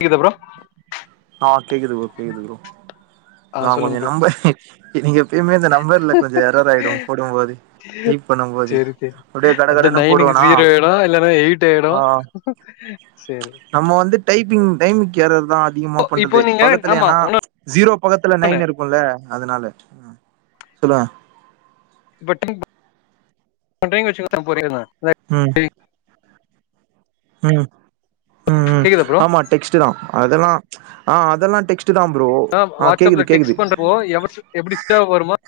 கேக்குதா ப்ரோ ஆ கேக்குது ப்ரோ கேக்குது ப்ரோ ஆ நா சொல்லுங்க கொஞ்சோ ப்ரோ நம்பர் எ நீங்க எப்பயுமே இந்த நம்பர்ல கொஞ்சோ எரர் ஆயிடு போடும்போது செரி டைப் பண்ணும் போது செரி அப்டியே கட அந்த கடன்னு நைனுக்கு போடுவனா ஜீரோ ஆயிடு இல்லன்னா எயிட் ஆயிடு ஆ சேரி நம்ம வந்துட் திங் டைமிக்கு எரர்தா அதிகமா இப்போ இப்போ பண்றது நீங்க பக்கத்துல ஆமா ஏன்னா ஜீரோ பக்கத்துல உன்னொன்னு நைன் இருக்குல்ல அதனால ம் சொல்லுங்க [inaudible] ம் ம் ம் ம் கேக்குதா ப்ரோ ஆமா டெக்ஸ்ட்தா அதெல்லா ஆ அதெல்லா டெக் ஆ வாட்ஸ்அப்ல டெக்ஸ்ட் பண்றப்போ [inaudible] எப்டி [inaudible] வருமா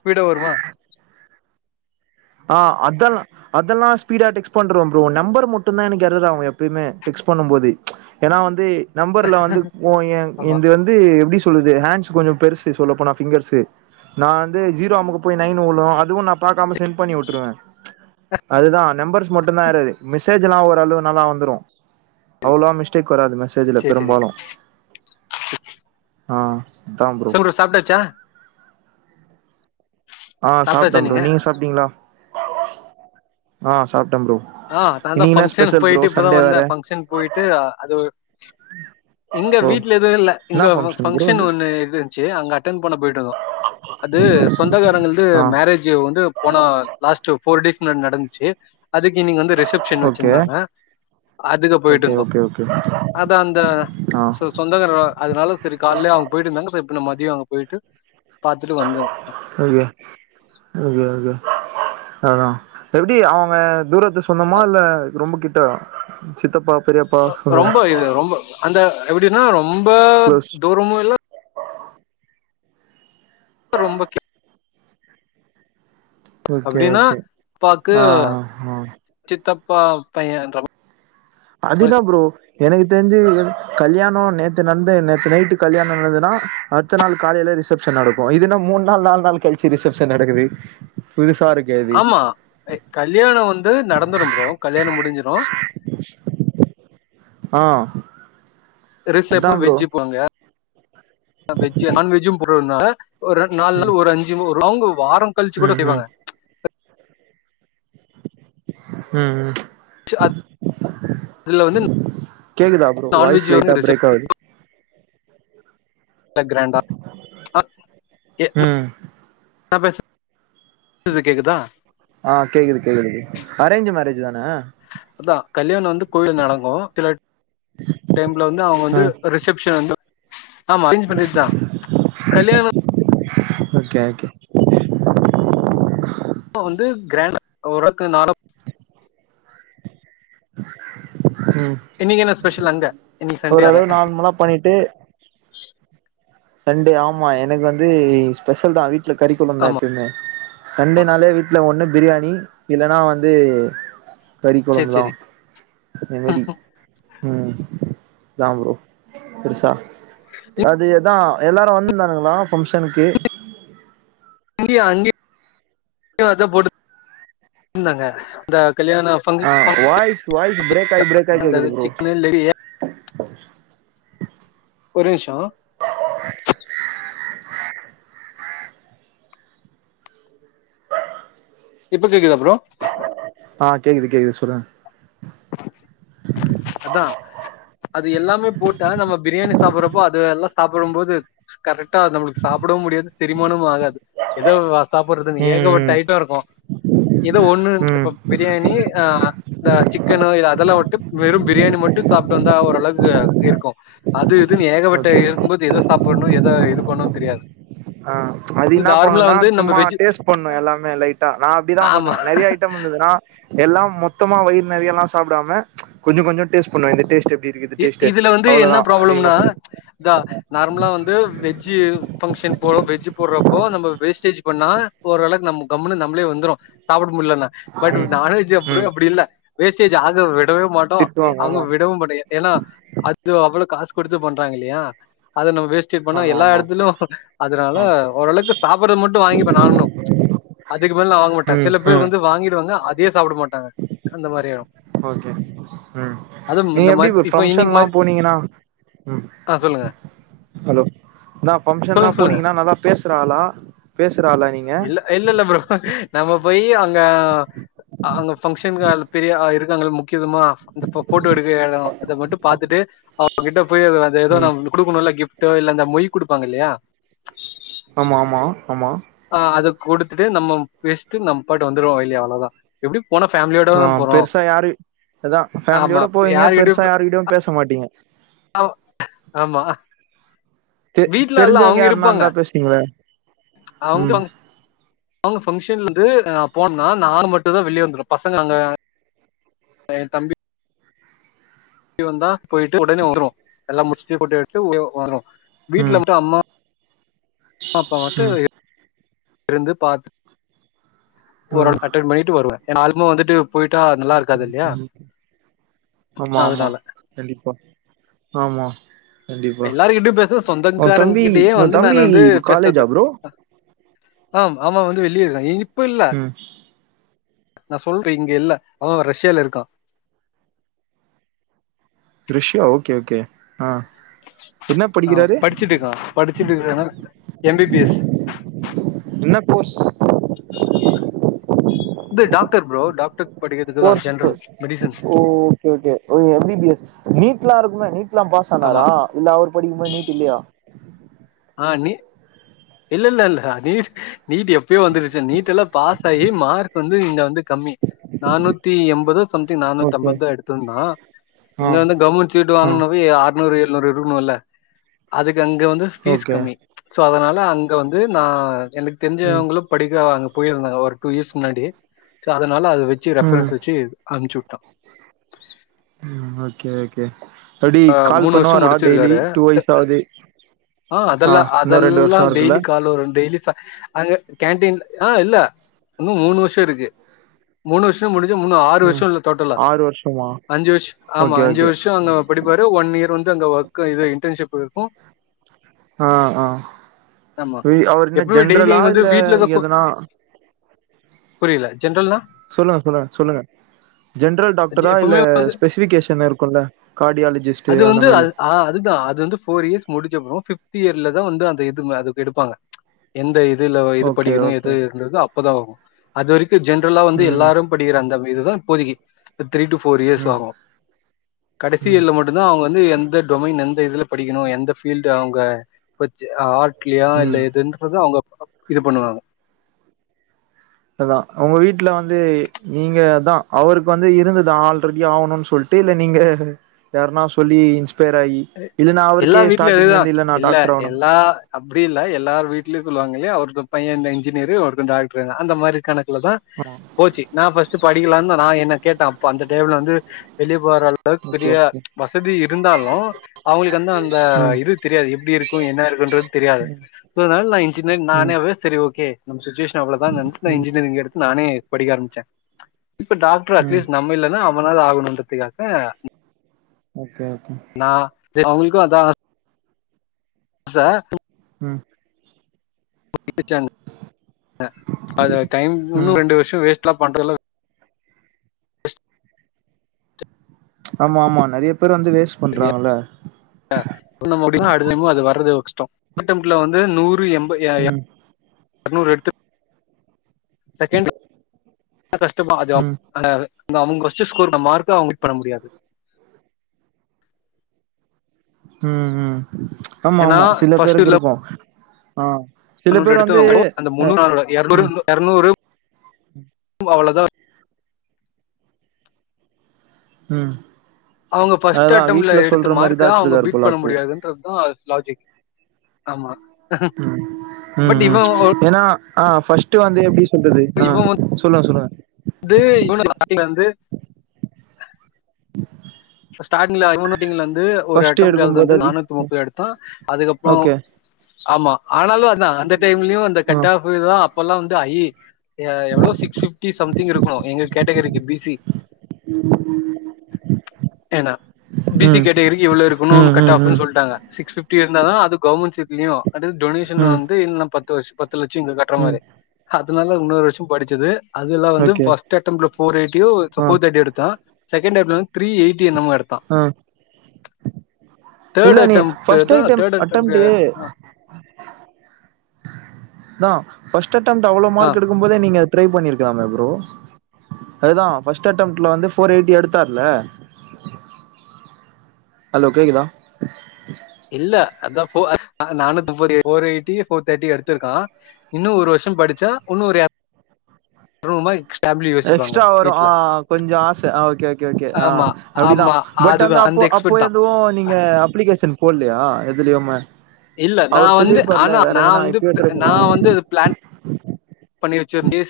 ஸ்பீடா வருமா ஆ அதெல்லா அதெல்லா ஸ்பீடா டெக்ஸ்ட் பண்றே ப்ரோ நம்பர் மட்டும்தா எனக்கு எரர் ஆவு எப்பயுமே டெக்ஸ்ட் பண்ணு போது ஏன்னா வந்து நம்பர்ல வந்து ஓ எ ஆமா இது வந்து எப்டி சொல்லுது ஹேங் ஸ் கொஞ்சோ பெருசு சொல்லப்போனா பிங்கர்ஸ்ஸு நா வந்து ஜீரோ அமுக்க போய் நைன் வுழு அதுவு நா பாக்காம சென்ட் பண்ணி விட்டுருவே அதுதா நம்பர்ஸ் மட்டும்தா எர்ராரு மெசேஜ் எல்லா ஓரளவு நல்லா வந்துரு அவ்ளோவா மிஸ்டேக் வராது மெசேஜ்ல சேரி சேரி பெரும்பாலு ஆ [unintelligible] ப்ரோ சாப்ட்டாச்சா ஆ சாப்ட்டே ப்ரோ நீங்க சாப்ட்டீங்களா ஆ சாப் ஆ நா தா ஃபங்க்ஷன் போயிட்டு இப்பதா சண்டே வந்தே வேற ஃபங்க்ஷன் போயிட்டு அ அது இங்க ஓ வீட்ல எதுவு இல்ல இங்க என்னா ப்ரோ ஃபங்க்ஷன் அது ஒண்ணு இருந்துச்சு அங்க அட்டன் பண்ண போயிட்டு வந்தோ அது சொந்தக்காரங்கள்து ஆ மேரேஜு வந்து போன லாஸ்ட் போர் டேஸ் முன்னாடி நடந்துச்சு அதுக் ஈவ்னிங் வந்து ரிசப்ஷன் ஓகே வச்சிருந்தாங்க அதுக்கு ஓகே போயிட்டுந்தோ ஓகே ஓகே அதா அந்த ஆ சொ சொந்தகரவா அதனால செரி கால்லியே அவுங்க போயிட்டு இருந்தாங்க செ இப்ப நா மதியோ அங்க போயிட்டு பாத்துட்டு வந்தோ ஓகே ஓகே ஓக்கே அதா எப்டி அவுங்க தூரத்து சொந்தமா இல்ல ரொம்ப கிட்டவா சித்தப்பா பெரியப்பா ஒ சொந்தோ ரொம்ப இது ரொம்ப அந்த எப்டின்னா ரொம்ப க்ளோஸ் தூரமு இல்ல ரொம்ப கி ஓகே அப்டின்னா ஓகே பாக்கு ஆ ஆ சித்தப்பா பையன்ற மா அது இன்ன ப்ரோ எனக்கு தெரிஞ்சு கல்யாணோ நேத்து நடந்தே நேத்து நைட்டு கல்யாணோ நடந்துன்னா அடுத்த நாள் காலையிலே ரிசப்ஷன் நடக்கு இதுன மூணு நாள் நாலு நாள் கழிச்சி ரிசப்ஷன் நடக்குது புது ஆமா எ கல்யாண வந்து நடந்துடு ப்ரோ கல்யாண முடிஞ்சிடு ஆ அதா [unintelligible] ப்ரோ வெஜ்ஜ போவாங்க வெஜ்ஜூ நான்வஜ்ஜூ போட்ருந்தாங்க ஒரு நாலு ம் நாள் ஒரு அஞ்சு ஒரு அவங்க வாரம் கழிச்சு கூட ம் ம் செய்வாங்க ம் ம் அதுல வந்து கேக்குதா ப்ரோ நான்வெஜ் வாய்ஸ் வந்து லைட்டா ரிசப்ஷன்ல பிரேக் ஆகுது கிராண்டா அ எ ம் [inaudible] நா பேச ச கேக்குதா ஆ கேக்குது கேக்குது அரேஞ்ச்சு மேரேஜ் தான அதா கல்யாணன் வந்து கோயில்ல நடக்கு சில டைம்ல வந்து அவங்க வந்து ம் ரிசபஷன் வந்து ஆமா சேஞ் பண்ணிட்டு தா கல்யாண ஓகே ஓகே வந்து கிராண்டா ஒரக்கு நா [inaudible] [inaudible] ம் இன்னைக்கு என்ன ஸ்பெஷல் அங்க இன்னைக்கு சண்டே வேற ஓரளவு நார்மலா பண்ணிட்டு சண்டே ஆமா எனக்கு வந்து ஸ்பெஷல் தா வீ ட்ல கறிக்கொழபுதா ஆமா எப்பயுமே சண்டே நாளே வீட்ல ஒன்னு பிரியாணி இல்லன்னா வந்து கறி சேரி கொழம்புதா சேரி அத மாதி ம் தம்பரூ பெசா அது எப் தா எல்லாரு வந்திருந்தானங்களா பங்க்ஷனுக்கு அங்கய அங்கய போட்டுந்தாங்க இந்தாங்க ஆ வாய்ஸ் வாய்ஸ் பிரேக் ஆயி பிரேக் ஆயி கேக்குது ப்ரோ [unintelligible] கல்யாண [unintelligible] ஒறே நிஷ இப்ப கேக்குதா ப்ரோ ஆ கேக்குது கேக்குது சொல்லுங்க அதா அது எல்லாமே போட்டா நம்ம பிரியாணி சாப்படுறப்போ அது எல்லா சாப்படு போது கரெக்டா நம்மளுக்கு சா ப்பிடவு முடியாது செரிமானு ஆகாது ஏதோ சாப்பறதுன்னு ம் ஏகப்பட்டட்ட ஐட்ட இருக்கு ஏதோ ஒண்ணு ம் ம் இப்ப பிரியாணி ஆ இந்த இ அதெல்லா விட்டு வெறு பிரியாணி மட்டு சாப்ட்டு வந்தா ஓரளவுக்கு இருக்கு அது இது இதுன்னு ஏகப்பட்ட ஓகே இருக்கும்போது எத சாப்பணு எத இது பண்ணனு தெரியாது ஆ அது இது என்னா நார்மலா பண்ணுனா வந்து நம்ம சும்மா வெஜ் டேஸ்ட் பண்ணு எல்லாமே லைட்டா நா அப்படிதா ஆமா பண்ணுவே நெறைய ஐட்ட இருந்ததுன்னா எல்லா மொத்தமா வயிர் நெறையல்லா சாப்டாம கொஞ்ச கொஞ்ச டேஸ்ட் பண்ணுவே இந்த டேஸ்ட் எப்டி இருக்கு இது எ டேஸ்ட் இதுல வந்து என்ன அவ்ளோதா அதிகமா ப்ராப்ளம்னா இதா நார்மலா வந்து வெஜ்ஜு பங்க்ஷன் போ வெஜ்ஜ் போறப்போ நம்ம வேஸ்டேஜ் பண்ணா ஒரு வேளக்கு நம்ம கம்முணு நம்மளே வந்துடு சாப்பட முல்லனா பட் ம் நான்வெஜ் அப்பற ம் அப்படி இல்ல வேஸ்டேஜ் ஆக விடவே மாட்டோ எ திட்டுவாங்க அங்க ஆமா விடவு மாட்டாய்ங்க ஏன்னா அது அவ்வ ளோ காசு குடுத்து பண்றாங்க இல்லையா அது நம்ம வேஸ் ட்டே ஆமா எல்லா ஆமா எடத்திலு அதனால ஆ ஓரளவுக்கு சாப்பட்றது மட்டு வாங்கிப்பே நானு அதுக்கு மேல நா வாங்க மாட்டே ம் சில பேரு ம் வந்து வாங்கிடுவாங்க அதே சாப்பட மாட்டாங்க அந்த மாரி ஆயிடு ஓகே ம் அதுவு நீங்க இந்த எப்பிடி மாரி ப்ரோ இப்ப இன்னைக்கு ஃபங்க்ஷன்ல்லா மாரி போனீங்கன்னா ம் ஆ சொல்லுங்க ஹலோ தா ஃபங்க்ஷன்ல்லா சொல்லுங்க சொல்லுங்க போனீங்கன்னா நல்லா பேசுற ஆளா பேசுற ஆளா நீங்க இல்ல இல்ல இல்ல நம்ம போயி அங்க அங்க ஃபங்க்ஷக்க பெரிய இருக்காங்கல்ல முக் கிதமா அந்த ஃபோட்டோ எடுக்க எட அத மட்டு பாத்துட்டு அவுங்ககிட்ட போய் அத எதோ ம் நம் இங்க குடுக்கோணுல்ல கிஃப்ட் டோ இல்ல அந்த மொய் குடுப்பாங்கல்லையா ஆமாமா ஆமா ஆ அதக் குடுத்துட்டு நம்ம பேஸ்ட்டு நம் பாட்டுக் வந்துருவோ இல்லையா அவ்ள தா எப்பிடி ஆ பெருசா யாரு அதா ஆமா ஃபேமிலியோட போவீங்க பெருசா யாருகிட்டயு யாருக்கிட்டயு பேச மாட்டீங்க ஆமா தெ தெரிஞ்சவங்க யாருன்னா இருந்தா பேசுவீங்கல்ல அவ்ன்ட்ட வந்து அவுங்க ஃபங்க்ஷன்லருந்து நா போண்னா நானு மட்டு தா வெளிய வந்துருவே பசங்க அங்க எ தம்பி தம்பி வந்தா போயிட்டு ஒடனே வந்துருவோ எல்லா முடிஸ்ட்டு ஃபோட்டோ எடுத்திட்டு [inaudible] வரோ வீட்ல ம் வந்துட்டு அம்மா அம்மாப்பா வந்ட்டு ம் இருந்து பாத்துட் ஆ ஓரளவுக் அட்டன்ட் பண்ணிட்டு வருவே ஏனா [inaudible] வந்துட்டு [inaudible] ஓகே நல்லாருக்காது ஓகே இல்லையா ஓகே. ஆமா ஆமா அதனால கண்டிப்பா ஆமா கண்டிப்பா எல்லாருகிட்டயு பேஸ்ற உ சொந்தக்காரங்க தம்பி கிட்டயே உ வந்து தம்பி நானு வந்து பேஸ்றது காலேஜா ப்ரோ ஆம் ஆமா வந்து வெளிய இருக்கா எங்கியி ம் நா சொல்றே இங்க இல்ல அவ ரஷ்யால இருக்கா ரஷ்யா ஓகே ஓகே ஆ என்ன ஆ படிக்கிறாரு படிச்சிட்டு இருக்கா படிச்சிட்டுருக்கானா எம் பி பி எஸ் என்ன கோர்ஸ் இது டாக்டர் ப்ரோ டாக்டர் படிக்கிறதுக்கு தான் கோர்ஸ் ஜென்ரல் கோர்ஸ் மெடிசன் ஓ ஓகே ஓகே ஓ எம் பி பி எஸ் நீட்லா இருக்குமே நீட் லாம் பாஸ் ஆமா ஆனாரா இல்ல அவர் படிக்கு போது நீட் இல்லையா ஆ நீ இல்லல்ல நீட் நீட் எப்பயோ வந்துருச்சு நீட்டெல்லா பாஸ் ஆயி மார்க் வந்து இங்க வந்து கம்மி நானூத்தி எம்பதோ சம்திங் ஓகே நானூத்தம்பத் தா எடுத்துருந்தா ஆ இங்க வந்து கவர்மெண்ட் சீட்டு ஆ வாங்கனுனாவே ஆர்னூரு எ ழ்னூரு எடுக்கணுன்ல்ல அதுக்கு அங்க வந்து ஃபீஸ் ஓகே கம்மி சோ அதனா ல அங்க வந்து நா எனக்கு ம் தெரிஞ்சவங்களு படிக்க அங் போயிருந்தாங்க ஒரு டூ இயர்ஸ்க் முன்னாடி சோ அதனால அத வெச்சி ம் ரெஃபரன்ஸ் வெச்சி அம்சுட் டோ ம் ஓகே ஓகே எப்பிடி அ கால் வருஷம் பண்ணுவாரா டெய்லி முடிச்சிருக்காரு. டுவய்சாது ஆ அதெல்லா அதெல்லா டெய்லி கால் வரு டெய்லி ச அங்க கேன்டீன் ஆ இல்ல இன்னு மூனு வர்ஷோ இருக்கு மூனு வர்ஷோ முடி ஞ்சி இன்னு ஆறு ம் வர்ஷோ இல்ல டோட்டலா ஆறு வருஷமா அஞ்சு வர்ஷ ஆமா ஓகே அஞ்சு ஓகே வர்ஷோ அங்க படிப்பாரு ஒன் இயர் வந்து அங்க ஒர்க்கு இது இன்டன்ஷிப்பு இருக்கு ஆ ஆ ம் அவர் என்ன எப்பவுமே ஜென்ரலா இல்ல எதுனா புரில சொல்லுங்க சொல்லுங்க சொல்லுங்க ஜென்ரல் டாக்டரா இல்ல எப்பவுமே ஸ்பெசிபிகேஷன் இருக்குல்ல கார்டியாலஜிஸ்ட் அது அந்த வந்து மாரி அத் அதுதா அது வந்து ஃபோர் இயர்ஸ் முடிச்சப்பறோ ஃபிப் த் இயர்ல தா வந்து அந்த இது அதுக்கு எடுப்பாங்க எந்த இதுல எது ஓகே படிக்கணு ஓகே எதுன்றது அப் பதா ஆகு அது வரைக்கு ஜென்ரலா வந்து ம் எல்லாரு படிகிற அந்த இதுதா இப்போதைக்கி த்ரீ டூ ஃபோர் இயர்ஸ் ம் ஆகு கடைசி ம் இயர்ல மட்டுந்தா அவுங்க வந்து எந்த டொமைன் எந்த இதுல படிக்கணு எந்த பீல்டு அவுங்க பட்ச்சி ஹாட்லியா இல்ல ம் எதுன்றது அவுங்க இது பண்ணுவாங்க அதா உங்க வீட்ல வந்து நீங்க தா அவருக்கு வந்து இருந்தது ஆல்ரெடி ஆவுணுன் சொல் ட்டே இல்ல நீங்க யாருன்னா சொல்லிஇ எல்லா வீட்லயும் எதுதான் இருந்து நா இல்ல டாக்டர் ஆவணு எல்லா அப்படி இல்ல எல்லாரும் வீட்லயும் சொல்லுவாங்க அவருக்கொரு பையன் இன்ஜினியர் ஒருத டாக்டர் அந்த மாதிரி கணக்கல தான் ஆமா போச்சு நான் பஸ்ட் படிக்கலாம்ன நான் என்ன கேட்டேன்ப்ப அந்த டேம் வந்து வெளிய வர அளவுக்கு ஓகே பெரிய ஓகே வசதி இருந்தாலும் அவங்களுக்கு வந்த அந்த ம் இது தெரியாது எப்படி இருக்கும் என்ன இருக்குன்றது தெரியாது னால நான் இன்ஞ்சினியரிங் ம் நானே சரிஓ ஷுஸ்வேஷன் அவ்ளதான்ந்தானனு ம் இன்ஜினியரிங் எடுத்து நானே படிக்க ஆரம்பிச்சேன் இப்ப டாக்டர் ம் அட்லீஸ்ட் நம்ம இல்லைன்னா அவனாவ ஆகணுன்றதுக்காக ஓகே ஓகே நான் அவங்களுக்கும் அதான் ச ம் ஆஹ் டைம் இன்னும் ம் ரெண்டு வருஷம் வேஸ்ட் எலாம் பண்றதுல்ல ஆமா ஆமா நிறைய பேரு வந்து வேஸ்ட் பண்றாங்கல்ல சோ [unintelligible] அது வரது கஸ்ட்டோம் அட்டம்ட்ல வந்து நூறு எ ம் அநூறு எடுத்து செகண்ட் என்ன கஷ்டமோ ம் அதுல அவங்க கொஸ்டின் ஸ்கோர் மார்க்க அவங்க பண்ண முடியாது ஹம் உம் ஆமா ஏன்னா ஆமா சில பேருக்கு இருக்குகோம் ஆஹ் எடுத்துோ அந்த ம் முறுநூறுநூறு அவ்வளவுதான் உம் அவங்க ஃபர்ஸ்ட் அட்டம்ட்ல எடுத்த மார்க்க அவங்க எத்துருக்காரு பீட் போல பண்ண அப்போ முடியாதுன்றதுதான் லாஜிக் ஆமா உம் உஹம் பட் உம் இவன் ஏன்னா ஆஹ் ஃபர்ஸ்ட் வந்து எ சொல்றது ஆஹ் சொல்லுங்க சொல்லுங்க இது இவன் ல வந்து ஸ்டாரிங்லநூட்டிங்கல வந்து ஒரு ஃபர்ஸ்ட்டு அட்டம் கது எடுக்கும்போது வந்து அது நானூத்தி ம். முப்பது அடுத்தம் அதுக்கப்புறம் ஓகே ஆமா ஆனாலும் அதான் அந்த டைம்லயும் அந்த ஆ கட் ஆப் தான் இப்பல்லாம் வந்து ஐ எவ்வளோ சிக்ஸ் பிப்டி சம்திங் இருக்கணும் எங்க கேட்டகரிக்கு பிசி உம் ஏன்னா பி சி கேட்டகரி எவ்வளவு இருக்கணும் கட் ம் ஆப்நு ம் சொல்லிட்டாங்க சிக்ஸ் பிப் இருந்தால த அ கவர்மெண்ட் சல டொனேஷன் ம் வந்து இ பத்து வருஷம் பத்து பத்து லட்சம் இங்க கட்டுற ம் மாதிரி அதனால இன்னொரு வருசம் படிச்சது அது எல்ல வந்து ஓகே ஃபர்ஸ்ட் அட்டம்ட் ல போர் எய்டிஒ ச ஆ போர் தேட்டி எடுத்தான் செக வந்து த்ரீ எயிட்டி என்னம எடுத்தான் ஆ தேர்ட் இல்ல நீ அட்டம்ட்ட ஃபர்ஸ்ட் ஏதா ஐட்டம் தேர்ட் அட்டம்ட்டு அட்ட தான் பர்ஸ்ட் அட்டம்ட் அவ்ளோ ஆ மார்க் எடுக்கும் போதே நீங்க ட்ரை பண்ணிருக்கலாமே ப்ரோ அதுதான் பர்ஸ்ட் அட்டம்ட்ல வந்து போர் எயிட்டி எடுத்தாருல ஹலோ கேக்குதா இல்ல அதான் நானும் போர் எயிட்டி போர் தேர்டி எடுத்திருக்கான் இன்னும் ஒரு வருஷம் படிச்சா இன்னும் ஒருமா எக்ஸ எக்ஸ்ட்ரா வரும் ஆஹ் கொஞ்சம் ஆசை ஆ் ஓகே ஓகே ஓகே ஆமா ஆமா அப்படிதான் பட் வந்து அதுதா அந்த அப்போ அப்போ எக்ஸ்பெக்ட் தா எதுவும் நீங்க அப்ளிகேஷன் போடலையா எதுலயுமே இல்ல நான் அவர் வந்து சொல்லிருப்பார்ல ஆனா வேற நான் எதனா வந்து இப்பயே ட்ரை பண்ணுவா நான் வந்து இ பிளான் பண்ணி வச்சிரு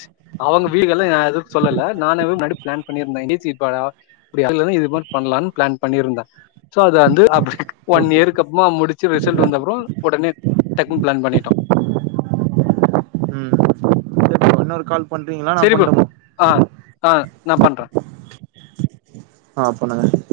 அவங்க வீடுகள் எல்லாம் எதுக்கு சொல்லல நான முன்னாடி பிளான் பண்ணியிருந்தேன் ஏசி இப்ப இது மாதிரி பண்ணலாம்னு பிளான் பண்ணியிருந்தேன் சோ அதது வந்து அப்படி ஒன் ஓகே இயக்கு அப்புறம் முடிச்சு ரிசல்ட் வந்தப்புறம் உடனே டக்குன்ன பிளான் பண்ணிட்டோம் உம் ன்னர் கால் நா சரிப்பு பண்ட்டுமா ஆ ஆ நா பண்ற ஆ பண்ணுங்க